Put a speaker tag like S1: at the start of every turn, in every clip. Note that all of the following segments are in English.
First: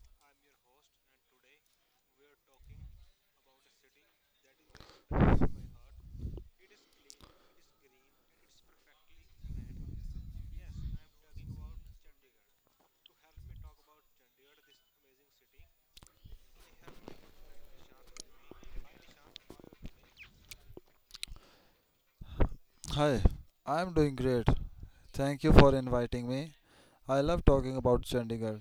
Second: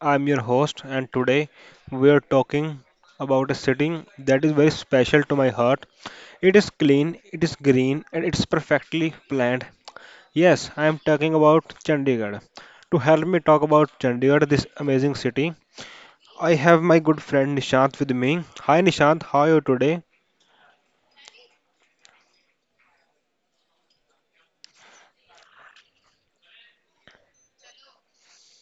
S1: I'm your host, and today we are talking about a city that is very special to my heart. It is clean, it is green, and it's perfectly planned. Yes, I am talking about Chandigarh. To help me talk about Chandigarh, this amazing city, I have my good friend Nishant with me. Hi Nishant, how are you today?
S2: Hi, I'm doing great. Thank you for inviting me. I love talking about Chandigarh.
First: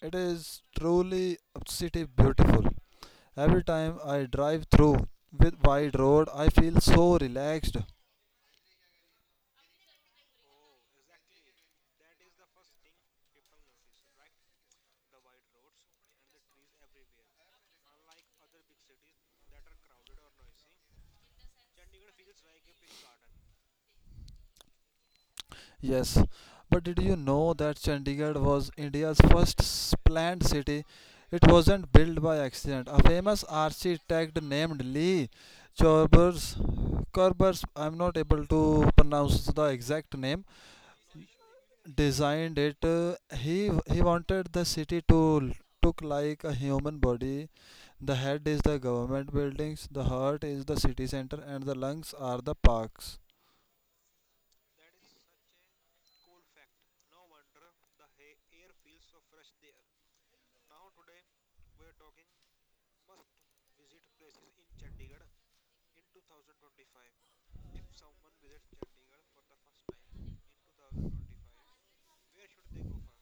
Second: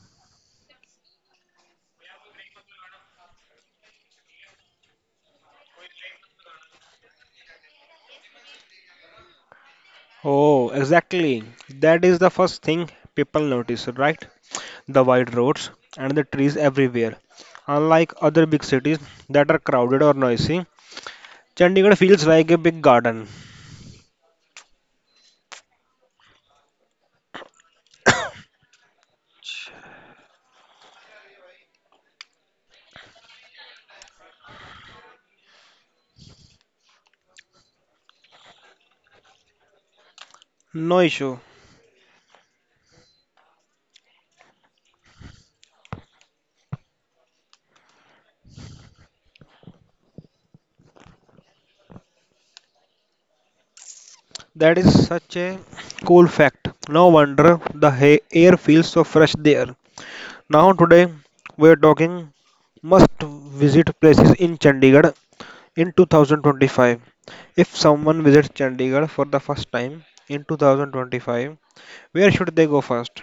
S2: It is truly a city beautiful. Every time I drive through with wide road, I feel so relaxed.
S1: Oh, exactly. That is the first thing people notice, right? The wide roads, and the trees everywhere. Unlike other big cities that are crowded or noisy, Chandigarh feels like a big garden.
S2: Yes, but did you know that Chandigarh was India's first planned city? It wasn't built by accident. A famous architect named Lee Chorbers, Corbers, I'm not able to pronounce the exact name,
S1: No issue.
S2: designed it. He wanted the city to l- look like a human body. The head is the government buildings, the heart is the city center, and the lungs are the parks.
S1: That is such a cool fact. No wonder the air feels so fresh there. Now, today we are talking must visit places in Chandigarh in 2025. If someone visits Chandigarh for the first time in 2025, where should they go first?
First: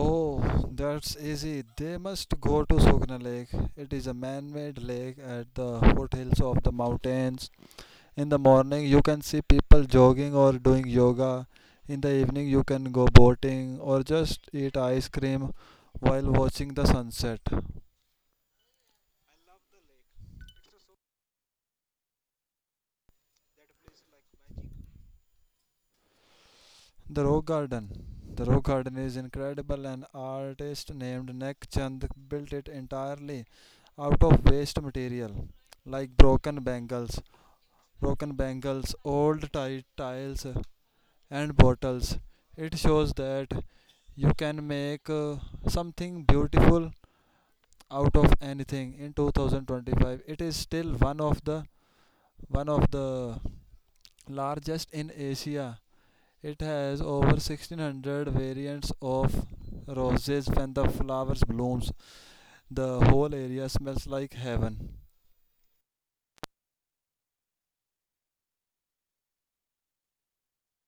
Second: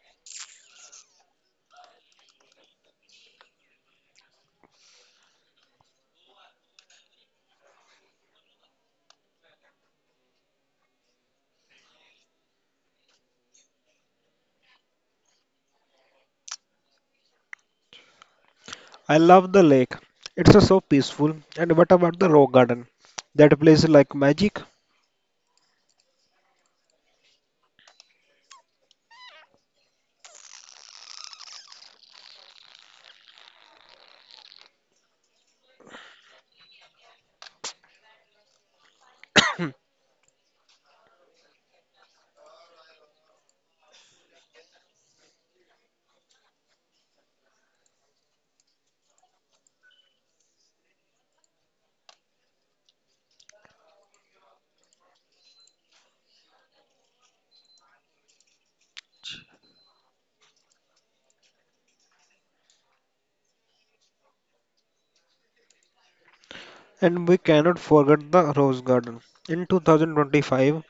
S2: Oh, that's easy. They must go to Sugna Lake. It is a man-made lake at the foothills of the mountains. In the morning, you can see people jogging or doing yoga. In the evening, you can go boating or just eat ice cream while watching the sunset.
S1: I love the lake. It's so peaceful. And what about the Rose Garden? That place is like magic.
S2: The Rock Garden. The Rock Garden is incredible. An artist named Nek Chand built it entirely out of waste material like broken bangles, old tiles, and bottles. It shows that you can make something beautiful out of anything. In 2025, it is still one of the largest in Asia. It has over 1600 variants of roses when the flowers blooms. The whole area smells like heaven.
S1: And we cannot forget the Rose Garden. In 2025,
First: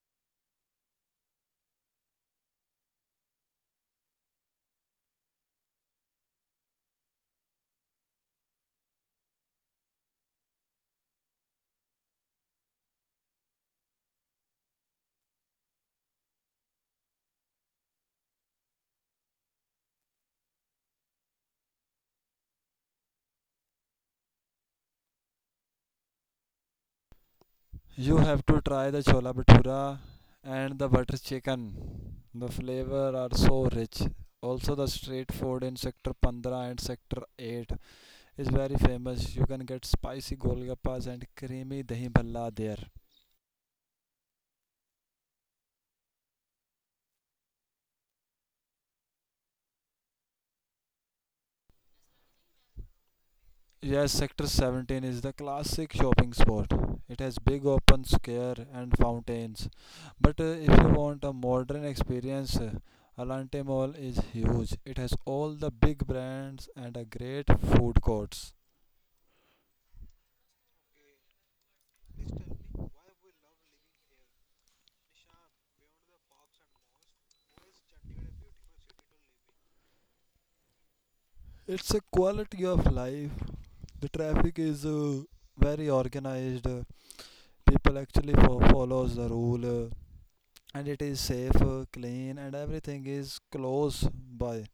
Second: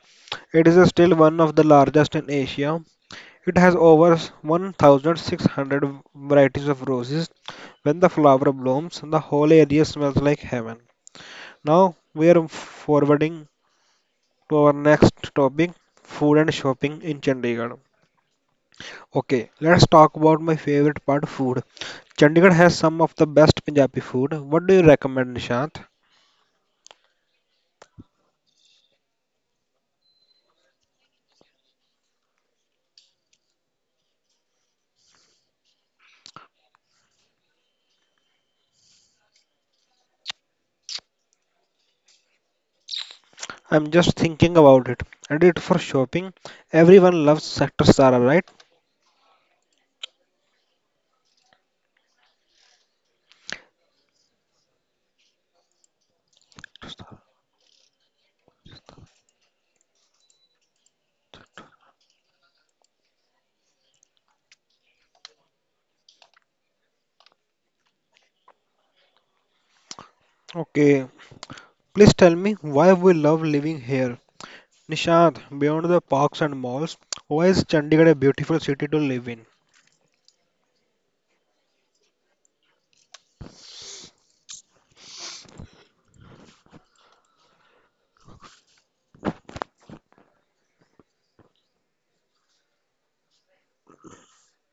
S1: it is still one of the largest in Asia. It has over 1,600 varieties of roses. When the flower blooms, the whole area smells like heaven. Now we are forwarding to our next topic food and shopping in Chandigarh. Okay, let's talk about my favorite part food. Chandigarh has some of the best Punjabi food. What do you recommend, Nishant?
S2: You have to try the chola bhatura and the butter chicken. The flavor are so rich. Also the street food in sector 15 and sector 8 is very famous. You can get spicy golgappas and creamy dahi bhalla there.
S1: I'm just thinking about it. And it for shopping. Everyone loves Sector Sara, right?
S2: Yes, Sector 17 is the classic shopping spot. It has big open square and fountains. But if you want a modern experience, Alante Mall is huge. It has all the big brands and a great food courts.
S1: Okay, please tell me why we love living here. Nishant, beyond the parks and malls, why is Chandigarh a beautiful city to live in?
S2: It's a quality of life. The traffic is very organized. People actually follows the rule, and it is safe, clean, and everything is close by.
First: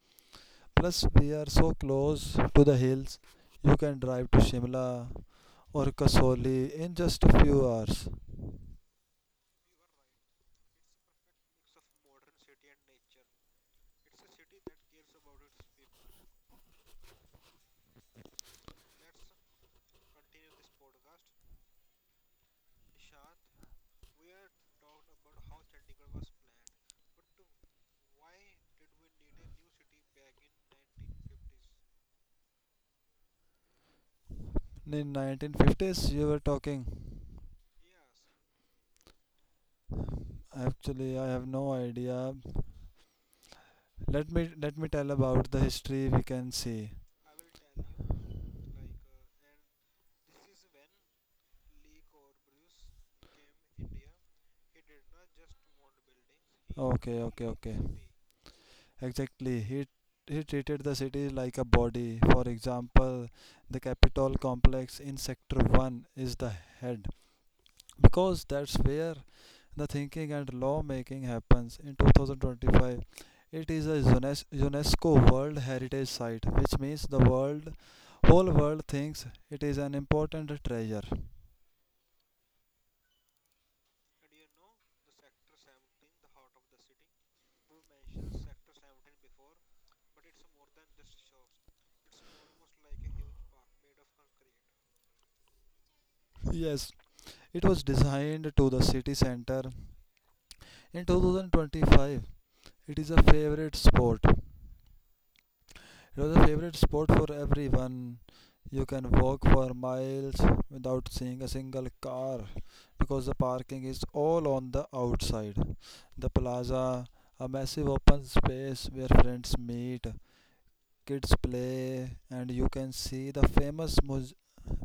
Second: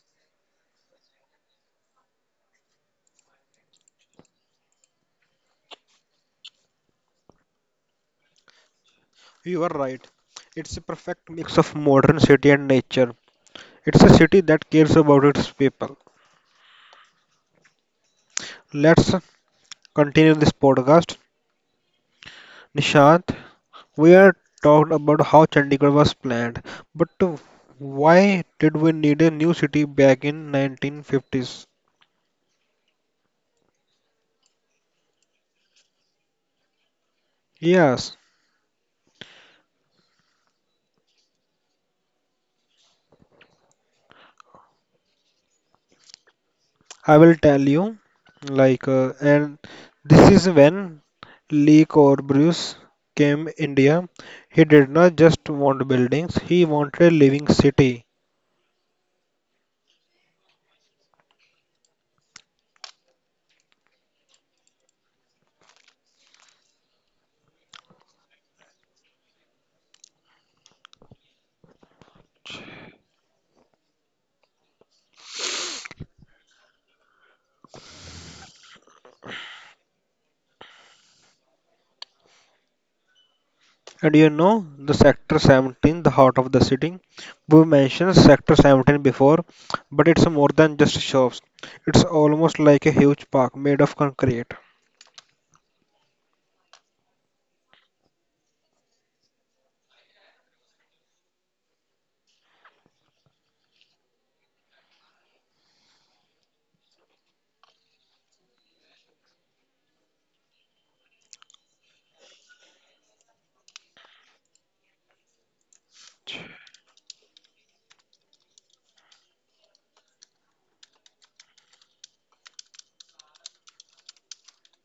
S2: Plus, we are so close to the hills. You can drive to Shimla or Kasoli in just a few hours.
S1: You are right. It's a perfect mix of modern city and nature. It's a city that cares about its people. Let's continue this podcast. Nishant, we are talked about how Chandigarh was planned, but why did we need a new city back in 1950s?
S2: In 1950s, you were talking.
S1: Yes,
S2: Actually, I have no idea. Let me tell about the history we can see.
S1: I will tell you. Like, and this is when Lee Corbusier came India. He did not just want buildings; he wanted a
S2: Okay, okay,
S1: living
S2: okay.
S1: city.
S2: Exactly. He treated the city like a body. For example, the Capitol complex in Sector 1 is the head, because that's where the thinking and lawmaking happens. In 2025, it is a UNESCO World Heritage Site, which means the world whole world thinks it is an important treasure.
S1: And you know, the Sector 17, the heart of the city. We mentioned Sector 17 before, but it's more than just shops. It's almost like a huge park made of concrete.
S2: Yes, it was designed to the city center. In 2025, it is a favorite sport it was a favorite sport for everyone. You can walk for miles without seeing a single car because the parking is all on the outside. The plaza, a massive open space where friends meet, kids play, and you can see the famous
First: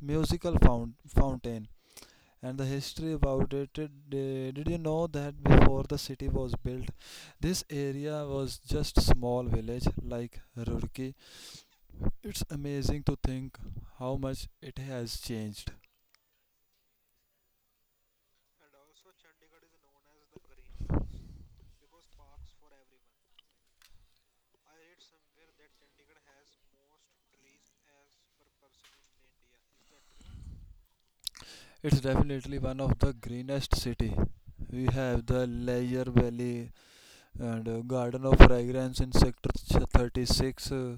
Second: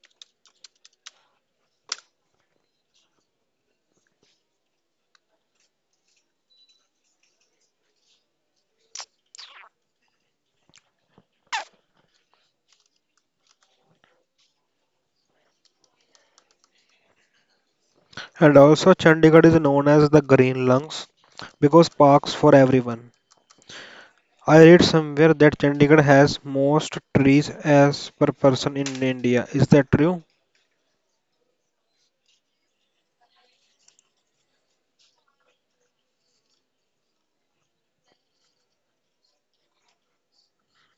S2: musical fountain, and the history about it. Did you know that before the city was built, this area was just small village like Roorkee? It's amazing to think how much it has changed.
S1: And also, Chandigarh is known as the Green Lungs because parks for everyone. I read somewhere that Chandigarh has most trees as per person in India. Is that true?
S2: It's definitely one of the greenest city. We have the Layer Valley and Garden of Fragrance in Sector 36, uh,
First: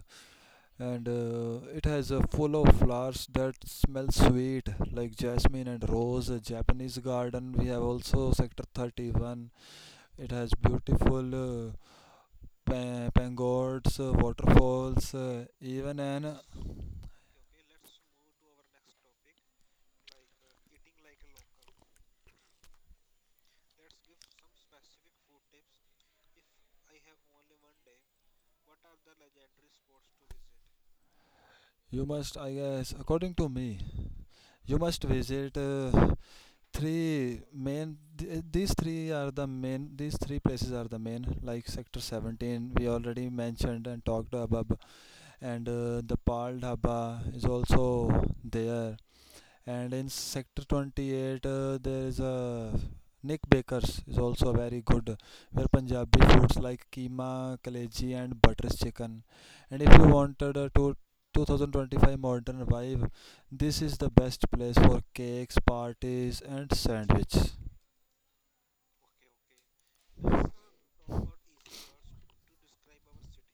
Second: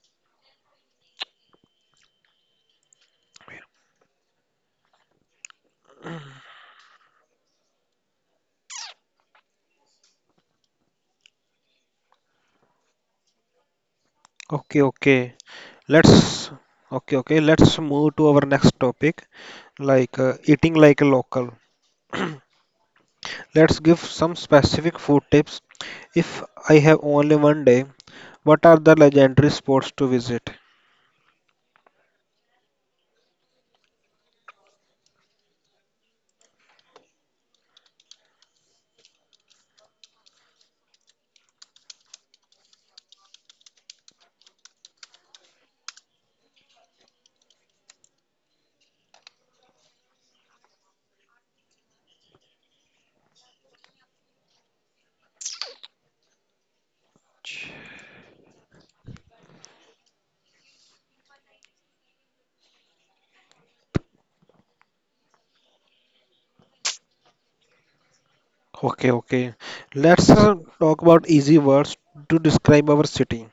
S2: and uh, it has a full of flowers that smell sweet, like jasmine and rose. A Japanese garden we have also Sector 31. It has beautiful pagodas,
S1: Okay,
S2: waterfalls,
S1: okay.
S2: even
S1: Let's
S2: an...
S1: okay. Let's move to our next topic, like eating like a local. Let's give some specific food tips. If I have only one day, what are the legendary spots to visit?
S2: You must, I guess, according to me, you must visit three main th- these three are the main these three places are the main, like sector 17, we already mentioned and talked about, and the Pearl Dhaba is also there, and in sector 28, there is a Nick Baker's is also very good, where Punjabi foods like keema, kaleji and butters chicken. And if you wanted a to 2025 modern vibe, this is the best place for cakes parties and sandwiches.
S1: Okay, okay. Let's talk about easy words to describe our city.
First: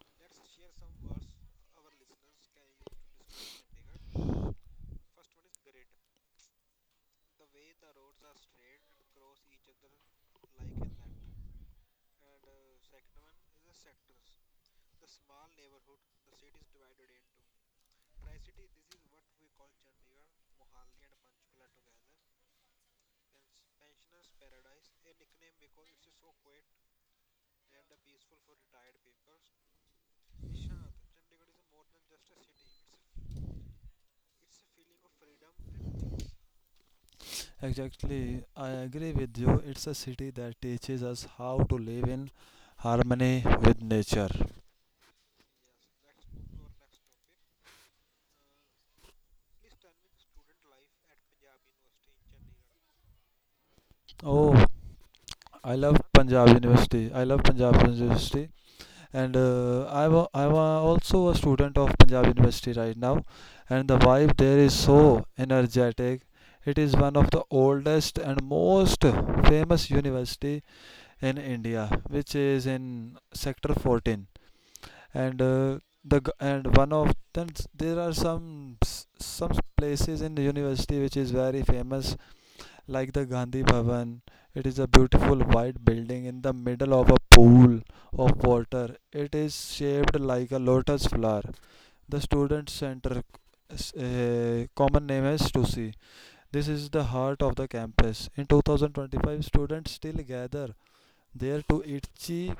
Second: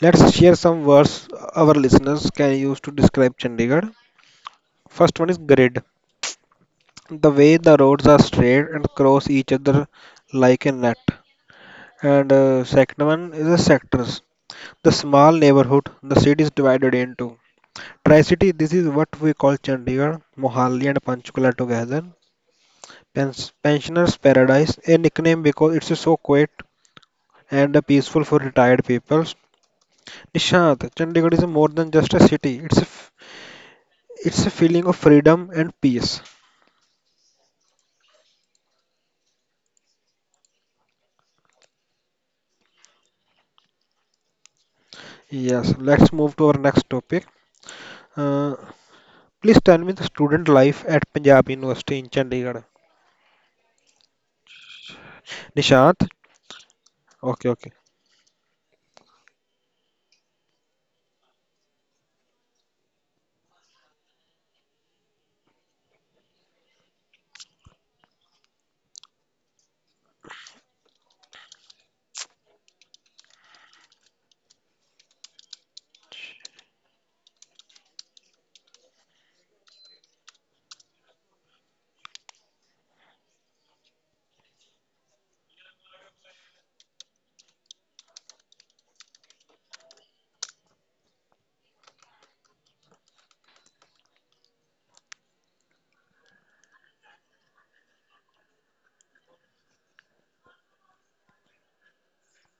S1: Let's share some words our listeners can use to describe Chandigarh. First one is grid. The way the roads are straight and cross each other like a net. And second one is the sectors. The small neighborhood the city is divided into. Tri-city, this is what we call Chandigarh, Mohali and Panchkula together. Pens- Pensioners Paradise, a nickname because it's so quiet and peaceful for retired people. Nishant, Chandigarh is more than just a city. It's a feeling of freedom and peace.
S2: Exactly, I agree with you. It's a city that teaches us how to live in harmony with nature.
S1: Yes, let's move to our next topic. Uh, Please tell me the student life at Punjab University in Chandigarh.
S2: Oh,
S1: Nishant,
S2: I love
S1: okay, okay.
S2: Punjab University. And I'm also a student of Punjab University right now, and the vibe there is so energetic. It is one of the oldest and most famous university in India, which is in Sector 14, and one of them, there are some places in the university which is very famous, like the Gandhi Bhavan. It is a beautiful white building in the middle of a pool of water. It is shaped like a lotus flower. The student center, common name is STUSI. This is the heart of the campus. In 2025, students still gather there to eat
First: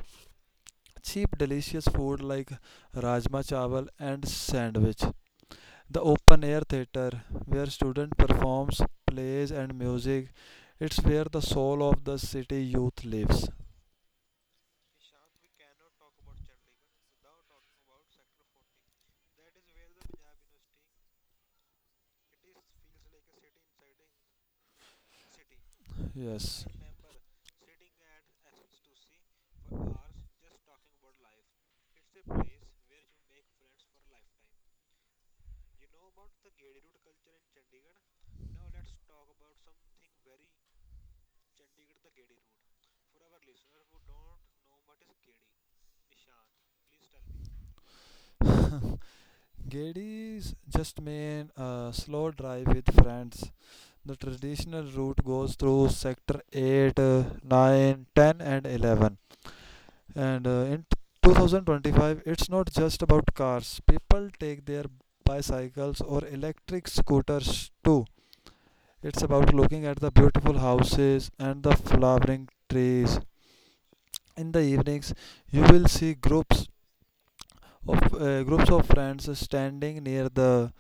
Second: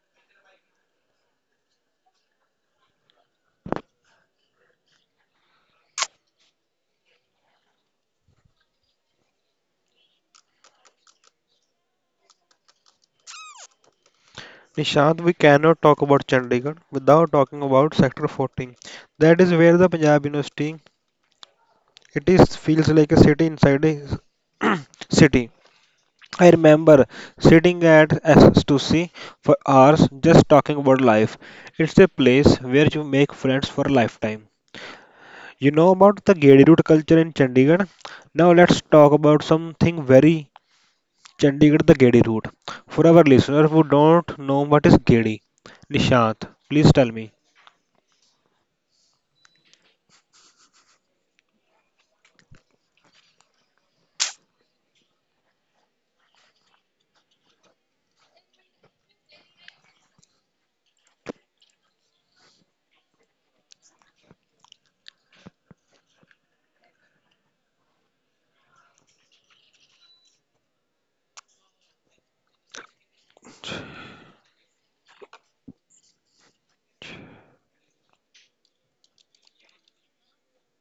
S2: cheap, delicious food like rajma chawal and sandwich. The open air theater where student performs plays and music. It's where the soul of the city youth lives.
S1: Nishant, we cannot talk about Chandigarh without talking about Sector 14. That is where the Punjab University It is feels like a city inside a city. I
S2: Yes.
S1: remember sitting at S2C for hours just talking about life. It's a place where you make friends for a lifetime. You know about the Gedi root culture in Chandigarh? Now let's talk about something very Chandigarh the Gedi root. For our listeners who don't know what is Gedi, Nishant, please tell me.
S2: Gedi's just mean a slow drive with friends. The traditional route goes through sector 8, 9, 10 and 11. And in 2025, it's not just about cars. People take their bicycles or electric scooters too. It's about looking at the beautiful houses and the flowering trees. In the evenings, you will see groups of friends standing near the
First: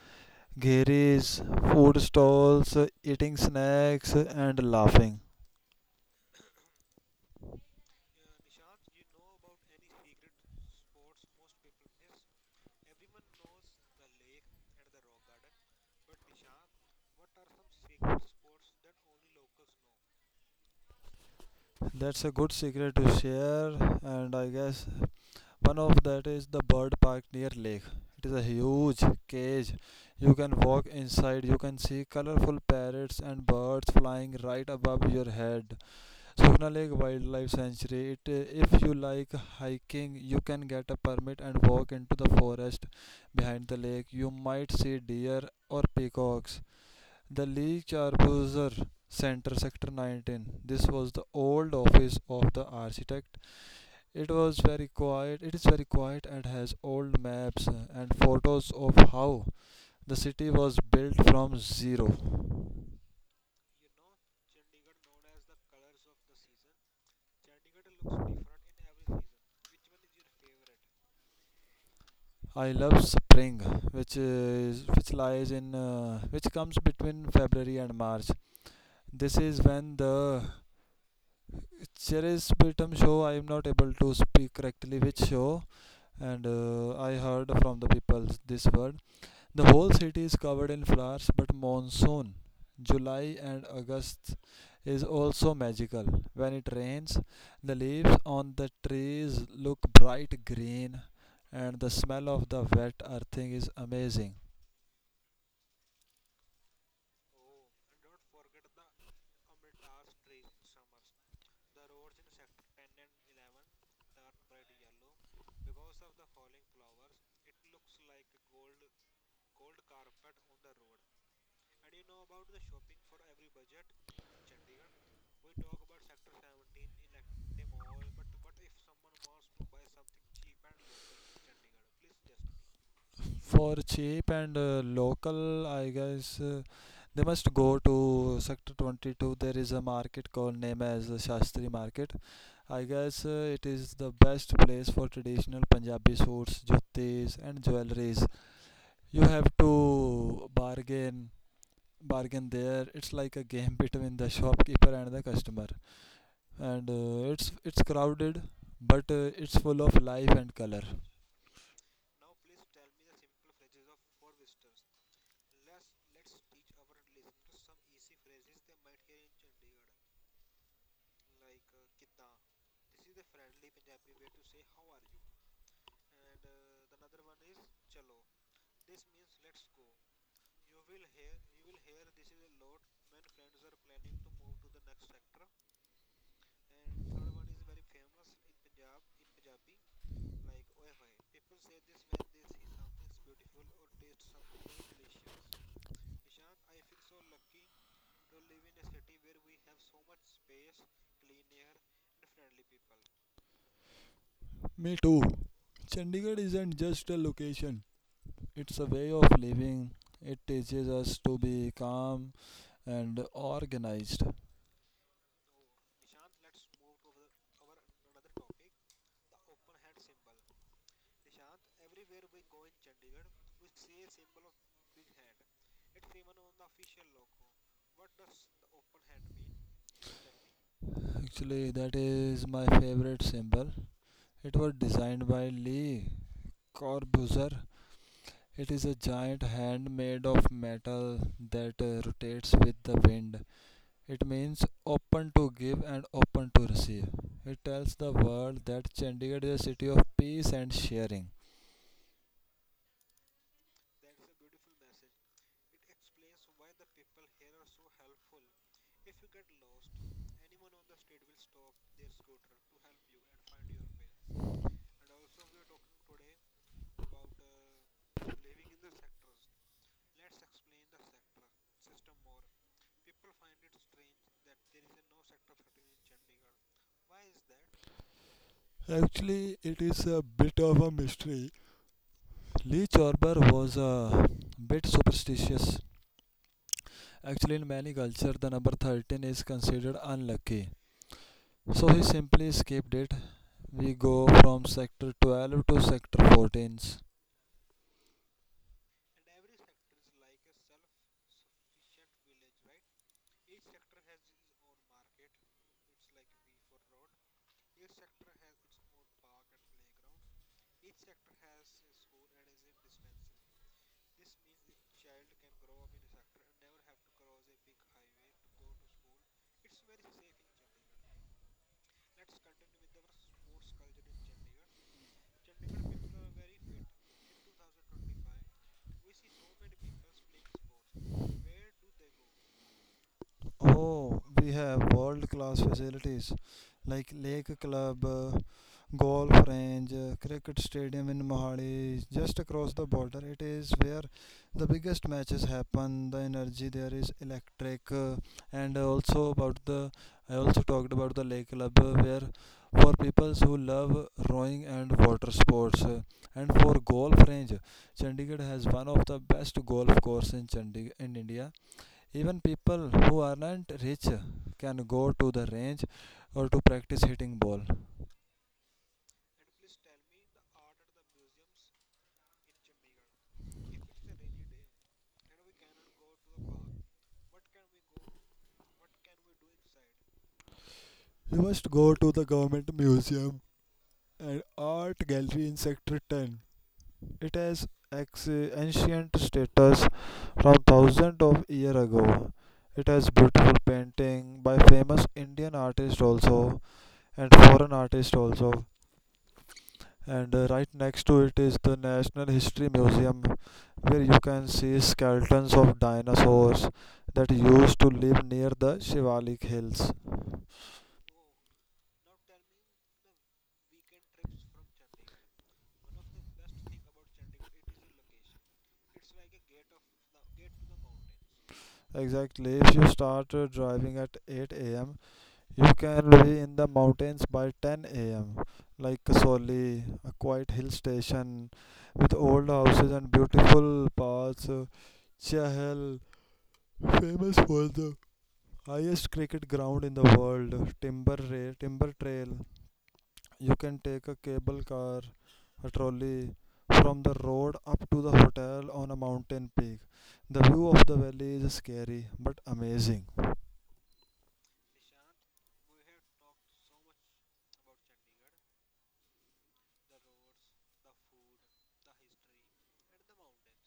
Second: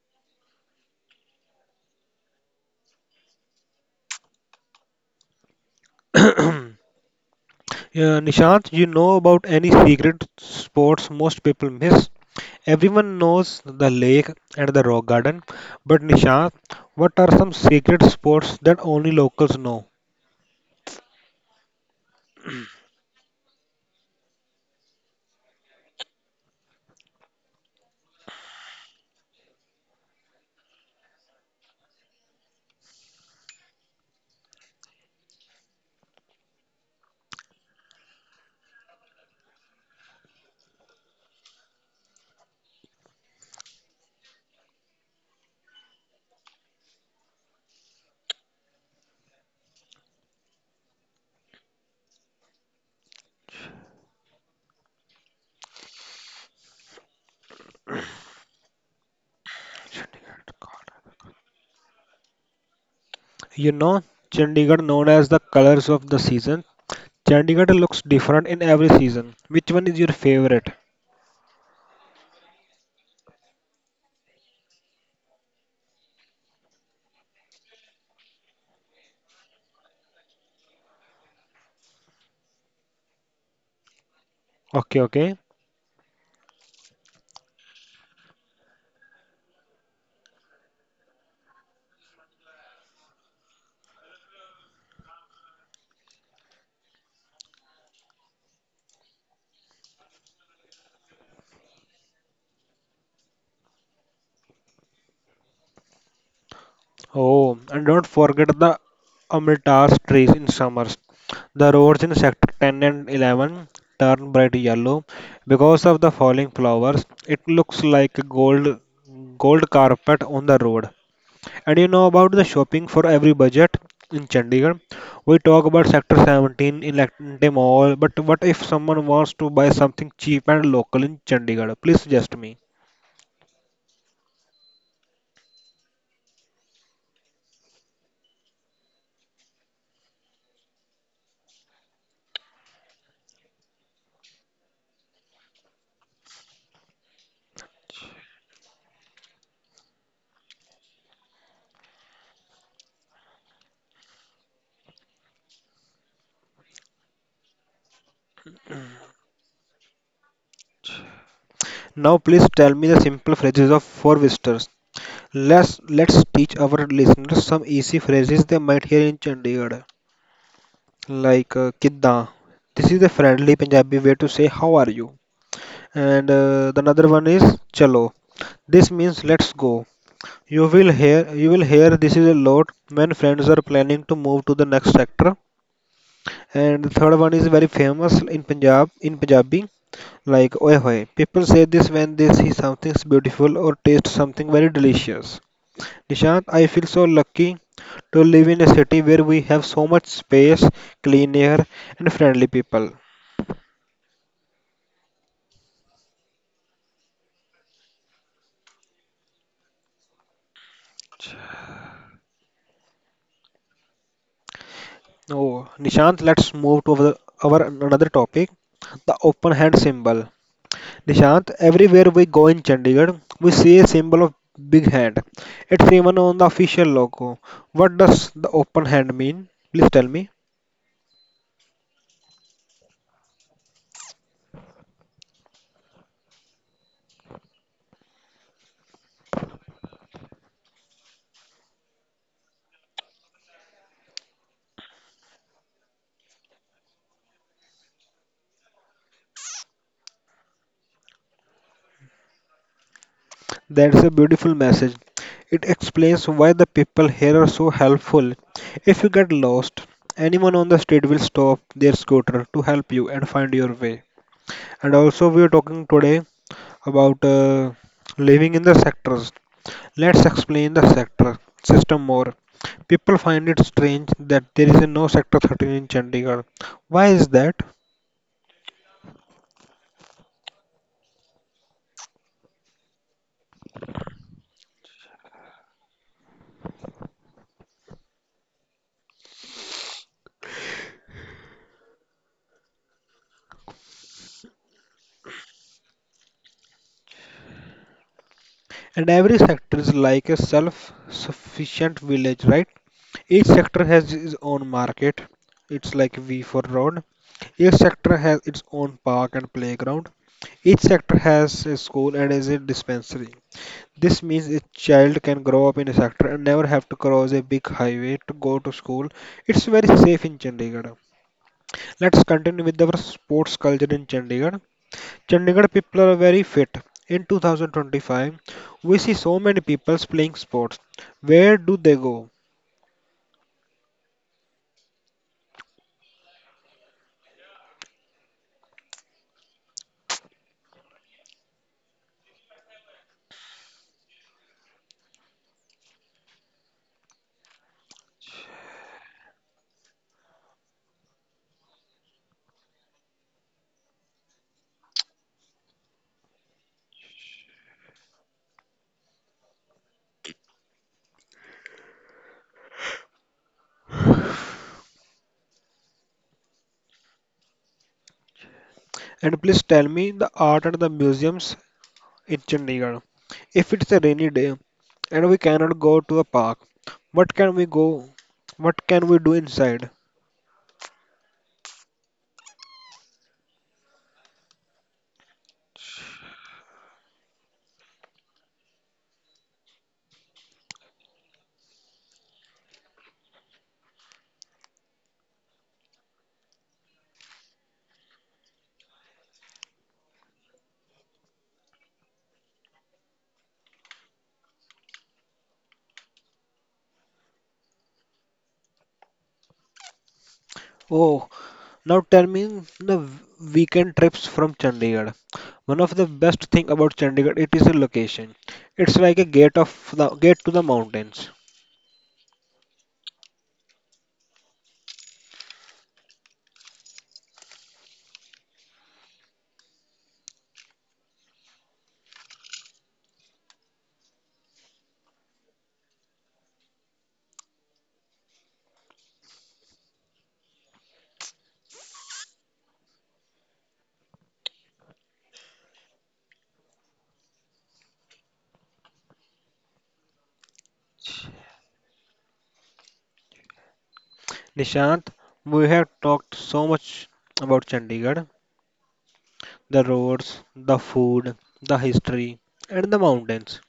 S2: gheris, food stalls, eating snacks and laughing.
S1: Yeah, Nishant, you know about any secret sports most people miss? Everyone knows the lake and the rock garden, but Nisha, what are some secret spots that only locals know?
S2: That's a good secret to share, and I guess one of that is the bird park near lake. It is a huge cage. You can walk inside. You can see colorful parrots and birds flying right above your head. Sona Lake Wildlife Sanctuary. It, if you like hiking, you can get a permit and walk into the forest behind the lake. You might see deer or peacocks. The Lee Corbusier Center, Sector 19. This was the old office of the architect. It was very quiet. It is very quiet and has old maps and photos of how the city was built from zero.
S1: You know, Chandigarh known as the colors of the season. Chandigarh looks different in every season. Which one is your favorite?
S2: I love spring, which is which lies in which comes between February and March. This is when the cherries Britam show. I am not able to speak correctly
S1: Okay,
S2: which
S1: okay.
S2: show, and I heard from the people this word. The whole city is covered in flowers, but monsoon, July and August, is also magical. When it rains, the leaves on the trees look bright green, and the smell of the wet earthing is amazing.
S1: Oh, and don't forget the Amritas trees in summers. The roads in Sector 10 and 11 turn bright yellow because of the falling flowers. It looks like a gold carpet on the road. And you know about the shopping for every budget in Chandigarh. We talk about Sector 17 in Elante Mall, but what if someone wants to buy something cheap and local in Chandigarh? Please suggest me.
S2: For cheap and local, I guess they must go to Sector 22. There is a market called named as the Shastri Market. I guess it is the best place for traditional Punjabi suits, juttis, and jewelries. You have to bargain there. It's like a game between the shopkeeper and the customer, and it's crowded, but it's full of life and color.
S1: Now, please tell me the simple phrases of four visitors. Let's teach our listeners some easy phrases they might hear in Chandigarh, like "kidda." This is a friendly Punjabi way to say "How are you?" And the another one is "chalo." This means "Let's go." You will hear this is a lot when friends are planning to move to the next sector. And the third one is very famous in Punjabi, like "oye hoye." People say this when they see something beautiful or taste something very delicious. Nishant, I feel so lucky to live in a city where we have so much space, clean air, and friendly people.
S2: Me too. Chandigarh isn't just a location. It's a way of living. It teaches us to be calm and organized.
S1: Oh, Nishant, let's move to our another topic, the open hand symbol. Nishant, everywhere we go in Chandigarh, we see a symbol of big hand. It's even on the official logo. What does the open hand mean? Please tell me.
S2: Actually, that is my favorite symbol. It was designed by Lee Corbusier. It is a giant hand made of metal that rotates with the wind. It means open to give and open to receive. It tells the world that Chandigarh is a city of peace and sharing.
S1: That's a beautiful message. It explains why the people here are so helpful. If you get lost, anyone on the street will stop their scooter to help you and find your way. And also, we are talking today about living in the sectors. Let's explain the sector system more. People find it strange that there is a no sector 13 in Chandigarh. Why is that?
S2: Actually, it is a bit of a mystery. Lee Chorber was a bit superstitious. Actually, in many cultures, the number 13 is considered unlucky. So he simply skipped it. We go from sector 12 to sector 14.
S1: And every sector is like a self sufficient village, right? Each sector has its own market. It's like V for road. Each sector has its own park and playground. Each sector has a school and is a dispensary. This means a child can grow up in a sector and never have to cross a big highway to go to school. It's very safe in Chandigarh. Let's continue with our sports culture in Chandigarh. Chandigarh people are very fit. In 2025, we see so many people playing sports. Where do they go?
S2: Oh, we have world class facilities like Lake Club, golf range, cricket stadium in Mohali, just across the border. It is where the biggest matches happen. The energy there is electric. And also about the I also talked about the Lake Club, where for people who love rowing and water sports, and for golf range, Chandigarh has one of the best golf course in Chandigarh in India. Even people who aren't rich can go to the range or to practice hitting ball.
S1: And please tell me the art and the museums in Chandigarh. If it's a rainy day and we cannot go to a park, what can we go? What can we do inside?
S2: You must go to the government museum and art gallery in sector 10. It has ancient status from thousands of years ago. It has beautiful painting by famous Indian artists also and foreign artists also. And right next to it is the National History Museum, where you can see skeletons of dinosaurs that used to live near the Shivalik Hills.
S1: Oh, now tell me the weekend trips from Chandigarh. One of the best thing about Chandigarh, it is a location. It's like a gate of the gate to the mountains.
S2: Exactly, if you start driving at 8 a.m., you can be in the mountains by 10 a.m., like Kasoli, a quiet hill station with old houses and beautiful paths. Chahal, famous for the highest cricket ground in the world. Timber, Timber Trail, you can take a cable car, a trolley from the road up to the hotel on a mountain peak. The view of the valley is scary but amazing.
S1: Nishant, we have talked so much about Chandigarh, the roads, the food, the history, and the mountains.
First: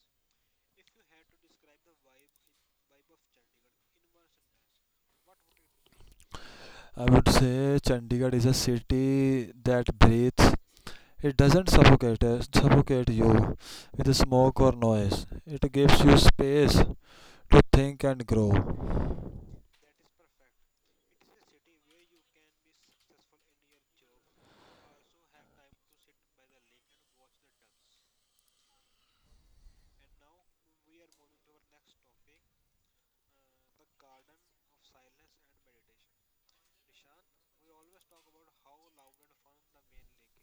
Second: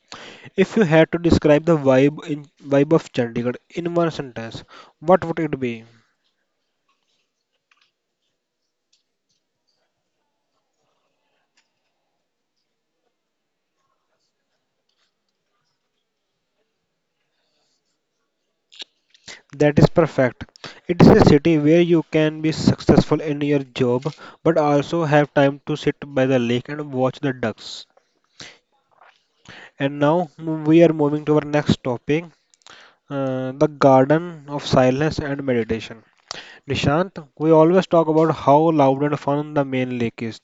S1: If you had to describe the vibe of Chandigarh in one sentence, what would it be?
S2: I would say Chandigarh is a city that breathes. It doesn't suffocate you with smoke or noise. It gives you space to think and grow.
S1: That is perfect. It is a city where you can be successful in your job but also have time to sit by the lake and watch the ducks. And now we are moving to our next topic, the Garden of Silence and Meditation. Nishant, we always talk about how loud and fun the main lake is,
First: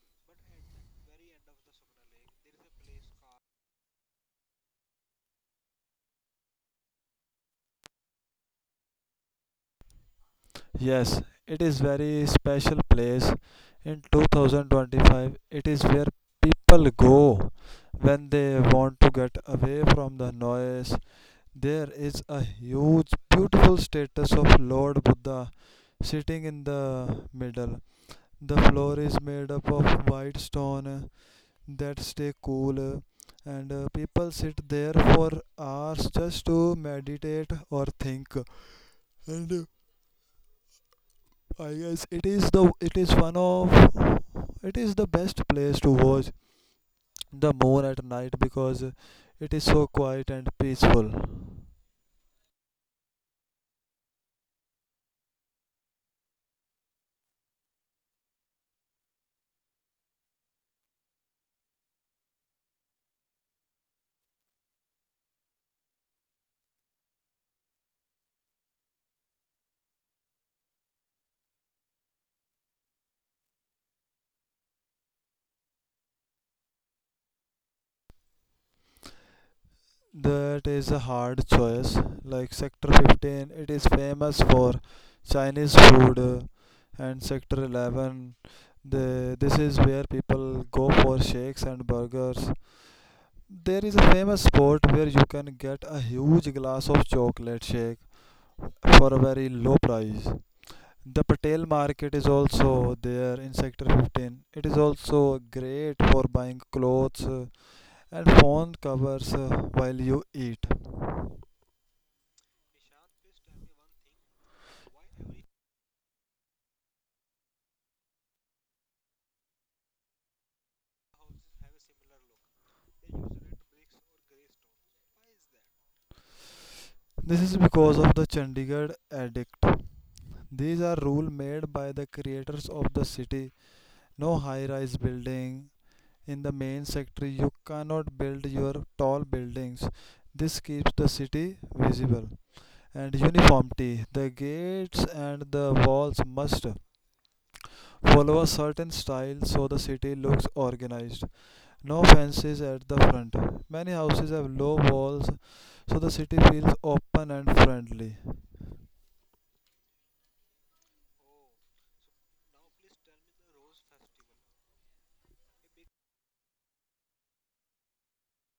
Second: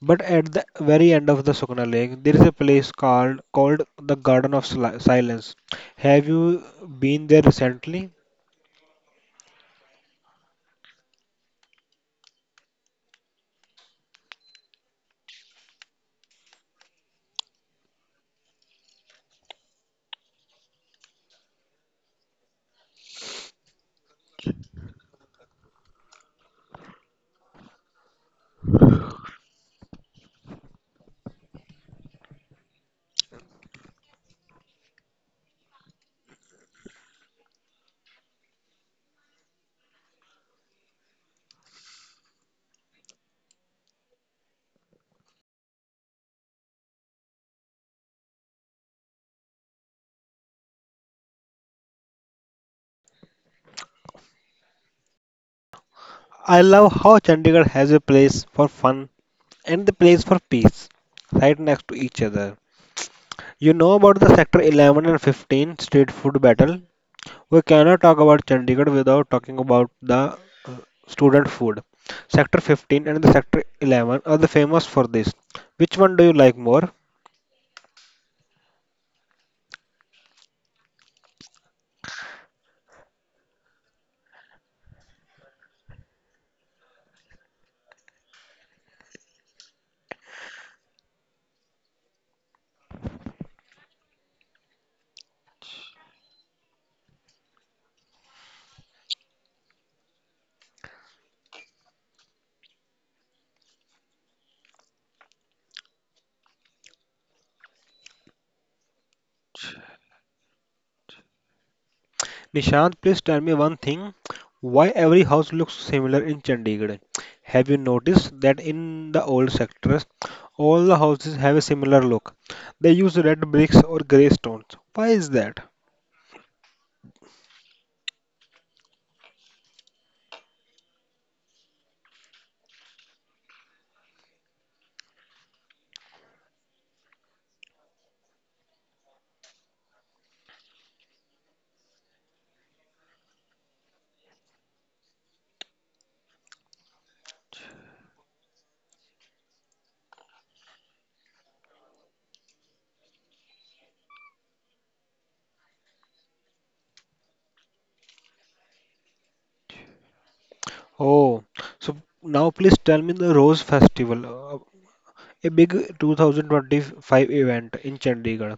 S1: but at the very end of the Sukna Lake, there is a place called the Garden of Silence. Have you been there recently?
S2: Yes, it is very special place. In 2025, it is where people go when they want to get away from the noise. There is a huge, beautiful status of Lord Buddha sitting in the middle. The floor is made up of white stone that stay cool and people sit there for hours just to meditate or think. And I guess it is the it is one of it is the best place to watch the moon at night because it is so quiet and peaceful.
S1: I love how Chandigarh has a place for fun and the place for peace, right next to each other. You know about the Sector 11 and 15 street food battle? We cannot talk about Chandigarh without talking about the student food. Sector 15 and the Sector 11 are the famous for this. Which one do you like more?
S2: That is a hard choice. Like Sector 15, it is famous for Chinese food, and Sector 11, the this is where people go for shakes and burgers. There is a famous spot where you can get a huge glass of chocolate shake for a very low price. The Patel market is also there in Sector 15. It is also great for buying clothes and phone covers while you eat.
S1: Nishant, please tell me one thing. Why every house looks similar in Chandigarh? Have you noticed that in the old sectors, all the houses have a similar look? They use red bricks or grey stones. Why is that?
S2: This is because of the Chandigarh addict. These are rules made by the creators of the city. No high rise building in the main sector. You cannot build your tall buildings. This keeps the city visible. And uniformity. The gates and the walls must follow a certain style so the city looks organized. No fences at the front. Many houses have low walls so the city feels open and friendly.
S1: Oh, so now please tell me the Rose Festival. A big 2025 event in Chandigarh.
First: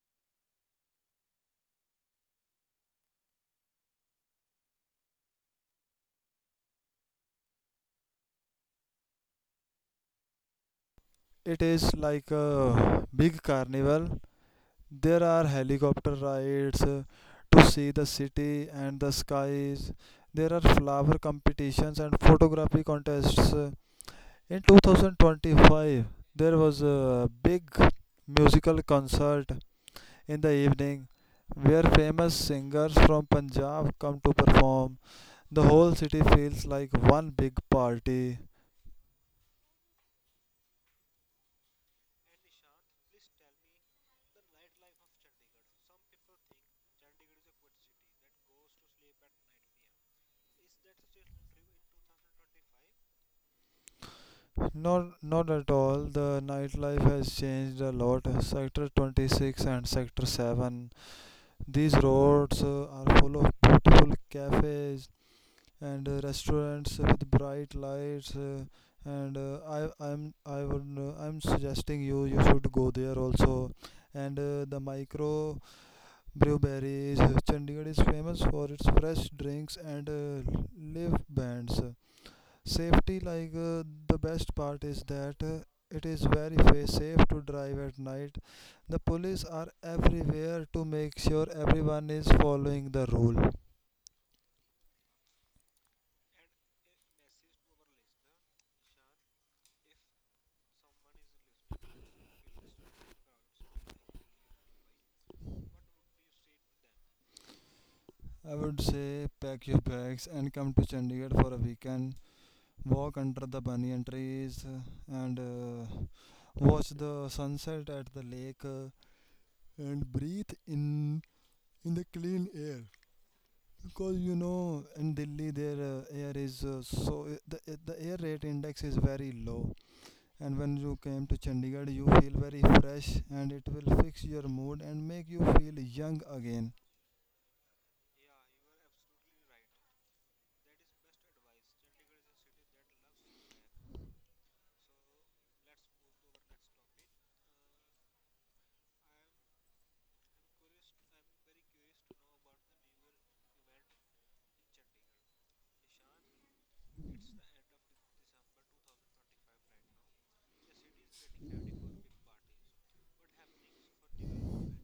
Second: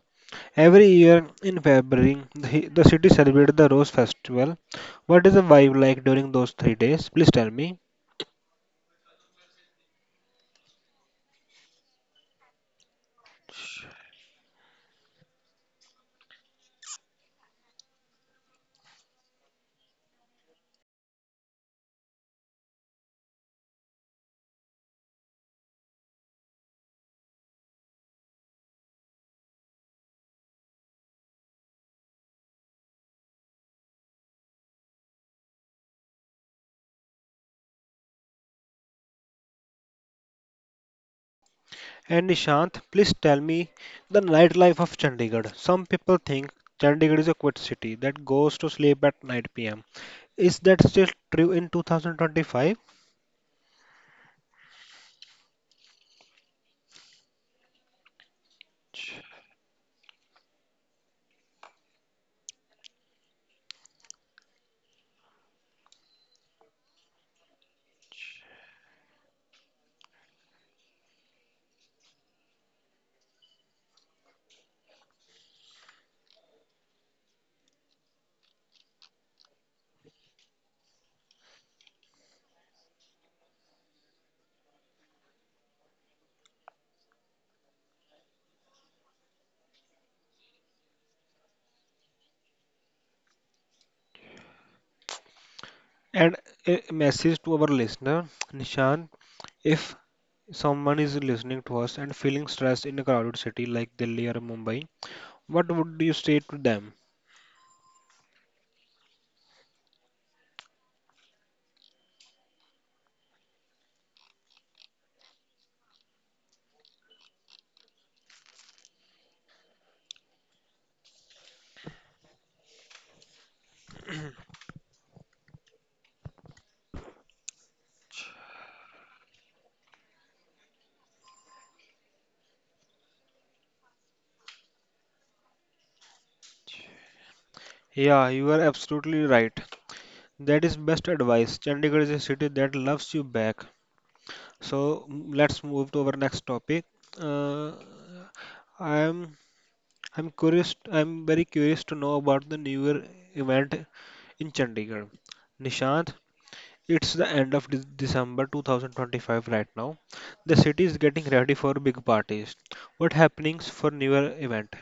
S1: Every year in February, the city celebrates the Rose Festival. What is the vibe like during those three days? Please tell me.
S2: It is like a big carnival. There are helicopter rides to see the city and the skies. There are flower competitions and photography contests. In 2025, there was a big musical concert in the evening, where famous singers from Punjab come to perform. The whole city feels like one big party.
S1: And Nishant, please tell me the nightlife of Chandigarh. Some people think Chandigarh is a quiet city that goes to sleep at 9 pm. Is that still true in 2025?
S2: Not at all. The nightlife has changed a lot. Sector 26 and Sector 7. These roads are full of beautiful cafes and restaurants with bright lights. And I, I'm, I would, I'm suggesting you should go there also. And the micro breweries. Chandigarh is famous for its fresh drinks and live bands. Safety, like the best part is that it is very safe to drive at night. The police are everywhere to make sure everyone is following the rule.
S1: And a message to our listener, Nishant, if someone is listening to us and feeling stressed in a crowded city like Delhi or Mumbai, what would you say to them?
S2: I would say pack your bags and come to Chandigarh for a weekend. Walk under the banyan trees and watch the sunset at the lake and breathe in the clean air. Because in Delhi, their air is the air rate index is very low, and when you came to Chandigarh, you feel very fresh, and it will fix your mood and make you feel young again.
S1: Yeah, you are absolutely right. That is best advice. Chandigarh is a city that loves you back. So mm, let's move to our next topic. Uh, I'm I'm curious. I'm very curious to know about the newer event in Chandigarh. Nishant, it's the end of December 2025 right now. The city is getting ready for big parties. What happenings for newer event?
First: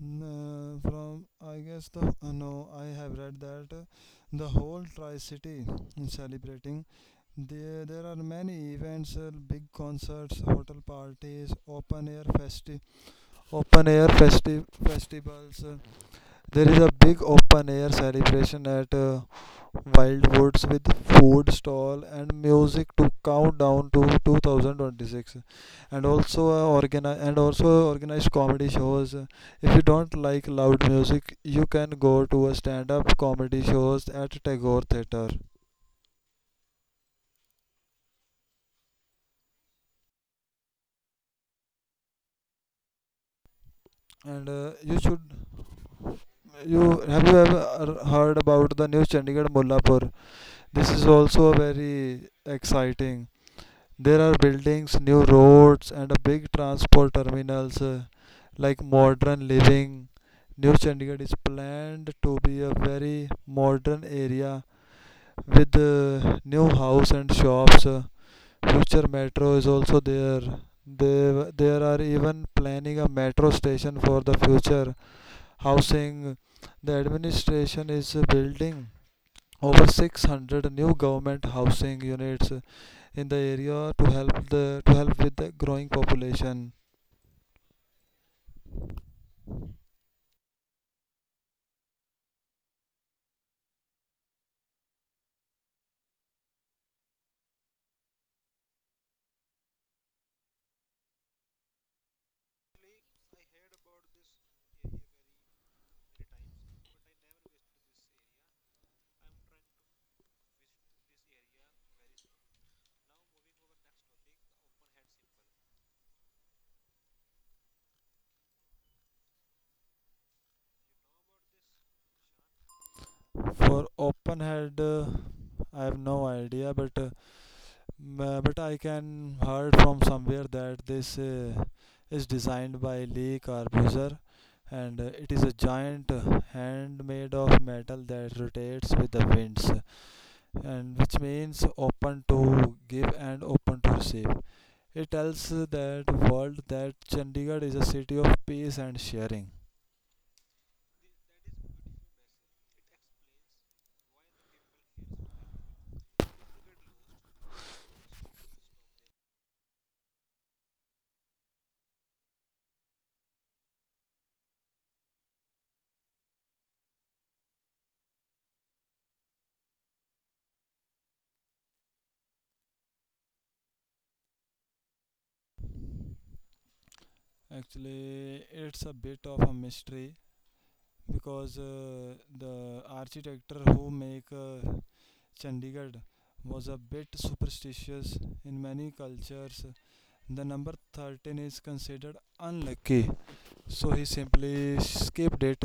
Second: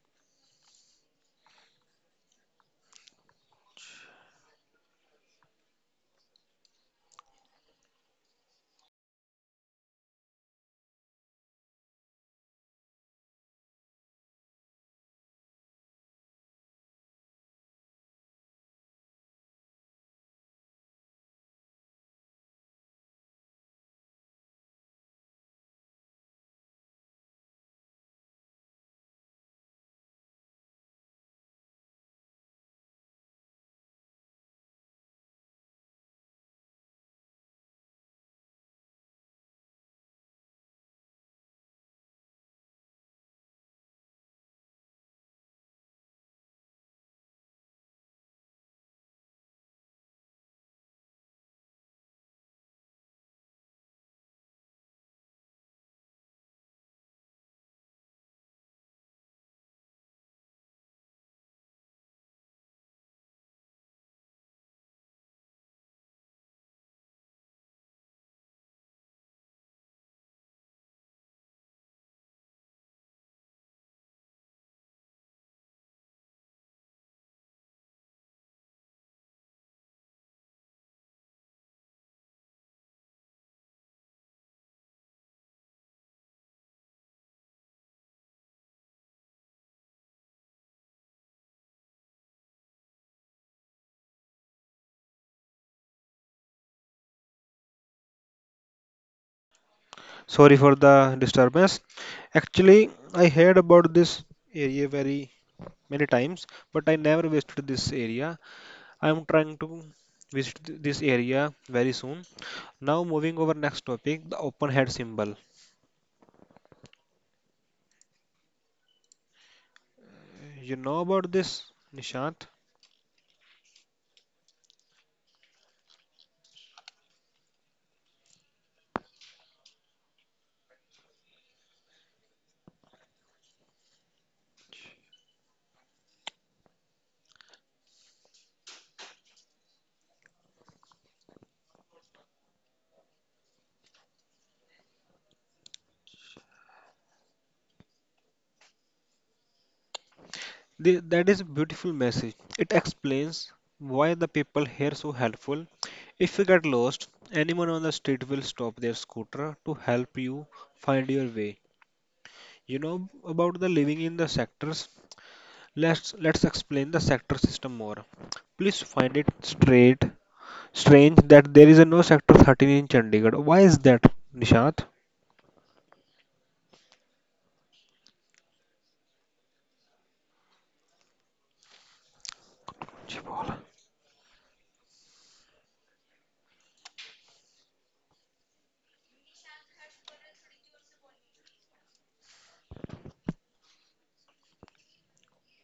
S2: N- from I guess the no, I have read that the whole tri-city is celebrating. There are many events, big concerts, hotel parties, open air festivals. There is a big open air celebration at Wildwoods with food stall and music to count down to 2026, and also and also organized comedy shows. If you don't like loud music, you can go to a stand up comedy shows at Tagore Theatre. And you should, you have you ever heard about the new Chandigarh Mullapur? This is also a very exciting. There are buildings, new roads, and a big transport terminals like modern living. New Chandigarh is planned to be a very modern area with new house and shops. Future metro is also there. There are even planning a metro station for the future housing. The administration is building over 600 new government housing units in the area to help with the growing population.
S1: Sorry for the disturbance. Actually, I heard about this area very many times, but I never visited this area. I'm trying to visit this area very soon. Now moving over next topic, the open head symbol. You know about this, Nishant?
S2: For open head I have no idea, but but I can heard from somewhere that this is designed by Lee Corbusier, and it is a giant hand made of metal that rotates with the winds, and which means open to give and open to receive. He tells that world that Chandigarh is a city of peace and sharing.
S1: That is a beautiful message. It explains why the people here so helpful. If you get lost, anyone on the street will stop their scooter to help you find your way. You know about the living in the sectors? Let's explain the sector system more. Please find it straight strange that there is a no sector 13 in Chandigarh. Why is that, Nishant?
S2: Actually, it's a bit of a mystery because the
S1: ji,
S2: architect
S1: बोलो।
S2: who make Chandigarh was a bit superstitious in many cultures. The number 13 is considered unlucky, so he simply skipped it.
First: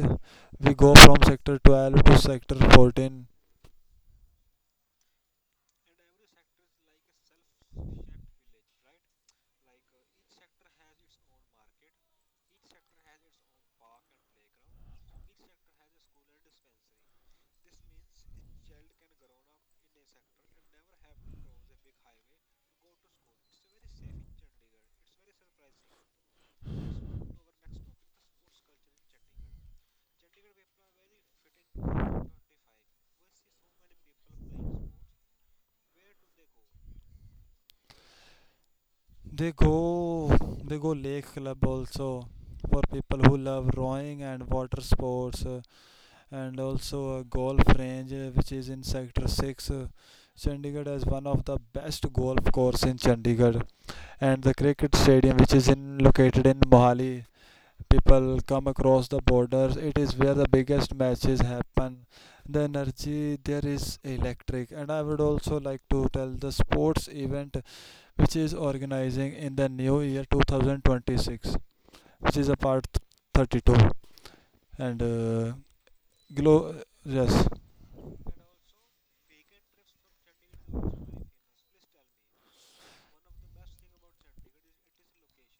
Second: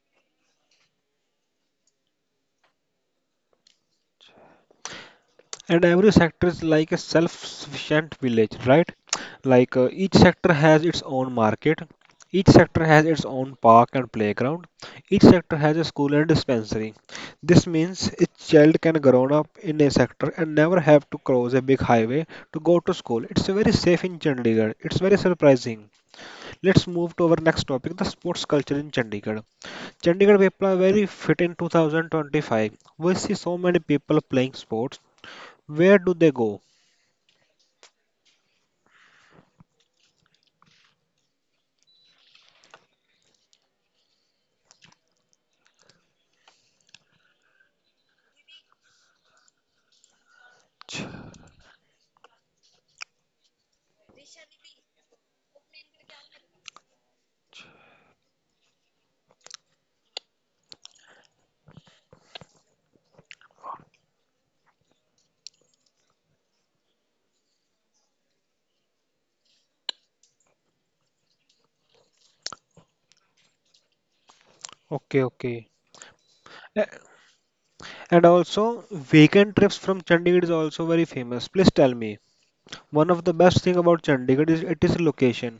S2: We go from sector 12 to sector 14.
S1: And every sector is like a self-sufficient village, right? Like each sector has its own market. Each sector has its own park and playground. Each sector has a school and dispensary. This means a child can grow up in a sector and never have to cross a big highway to go to school. It's very safe in Chandigarh. It's very surprising. Let's move to our next topic, the sports culture in Chandigarh. Chandigarh people are very fit. In 2025, we see so many people playing sports. Where do they go?
S2: They go they go lake club also, for people who love rowing and water sports, and also a golf range, which is in sector 6. Chandigarh has one of the best golf course in Chandigarh, and the cricket stadium which is in located in Mohali. People come across the borders; it is where the biggest matches happen. The energy there is electric. And I would also like to tell the sports event which is organizing in the new year 2026, which is a part 32. And
S1: Okay, okay.
S2: glow,
S1: A-
S2: yes,
S1: And also, weekend trips from Chandigarh is also very famous. Please tell me, one of the best thing about Chandigarh is it is location.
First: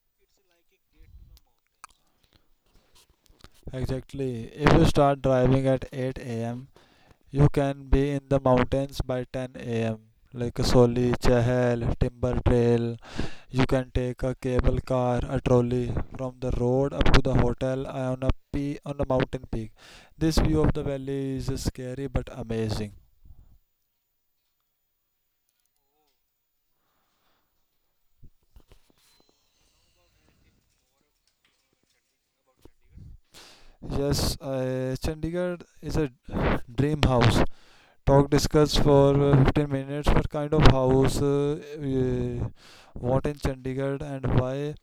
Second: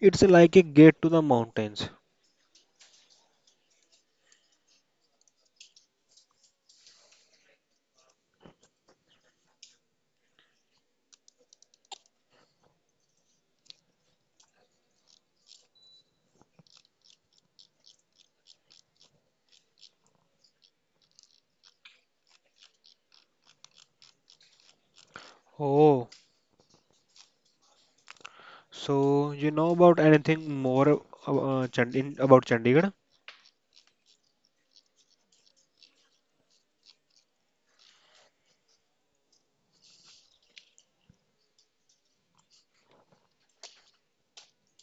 S1: It's like a gate to the mountains.
S2: exactly. If you start driving at 8 a.m., you can be in the mountains by 10 a.m. Like Soli, Chahal, Timber Trail. You can take a cable car, a trolley from the road up to the hotel on a on a mountain peak. This view of the valley is scary but amazing.
S1: Oh, so you know about anything more about Chandigarh?
S2: Yes, Chandigarh is a dream house. Talk discussed for 15 minutes what kind of house, what in Chandigarh and why,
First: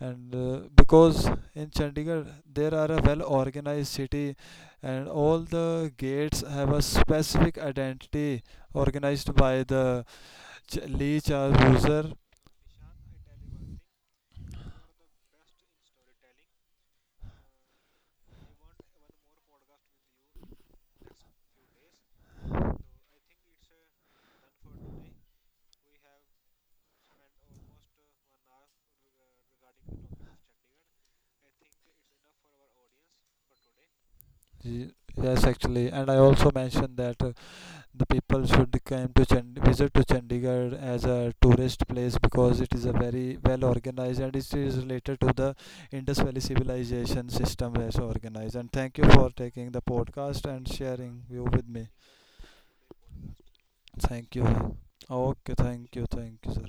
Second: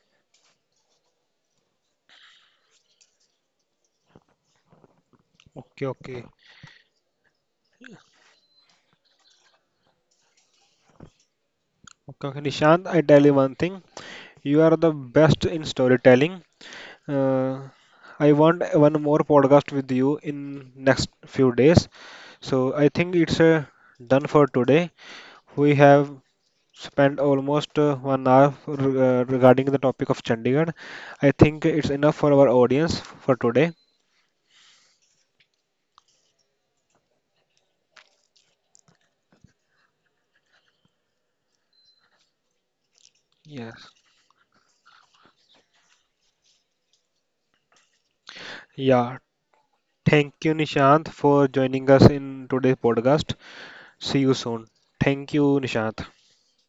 S2: and because in Chandigarh there are a well organized city and all
S1: Okay,
S2: the
S1: okay.
S2: gates have a specific identity organized by the Lee Char user.
S1: Okay, okay. Nishant, I tell you one thing. You are the best in storytelling. Uh, I want one more podcast with you in next few days. So I think it's done for today. We have spent almost one hour regarding the topic of Chandigarh. I think it's enough for our audience for today.
S2: Yes, actually, and I also mentioned that. The people should come to visit to Chandigarh as a tourist place, because it is a very well
S1: Yes.
S2: organized and it is related to the Indus Valley civilization system as organized. And thank you
S1: Yeah,
S2: for taking the
S1: thank
S2: podcast
S1: you,
S2: and
S1: Nishant,
S2: sharing you
S1: for
S2: with
S1: joining
S2: me.
S1: us in today's podcast. See you
S2: Thank
S1: soon.
S2: you.
S1: Thank
S2: Okay,
S1: you, Nishant.
S2: thank you, sir.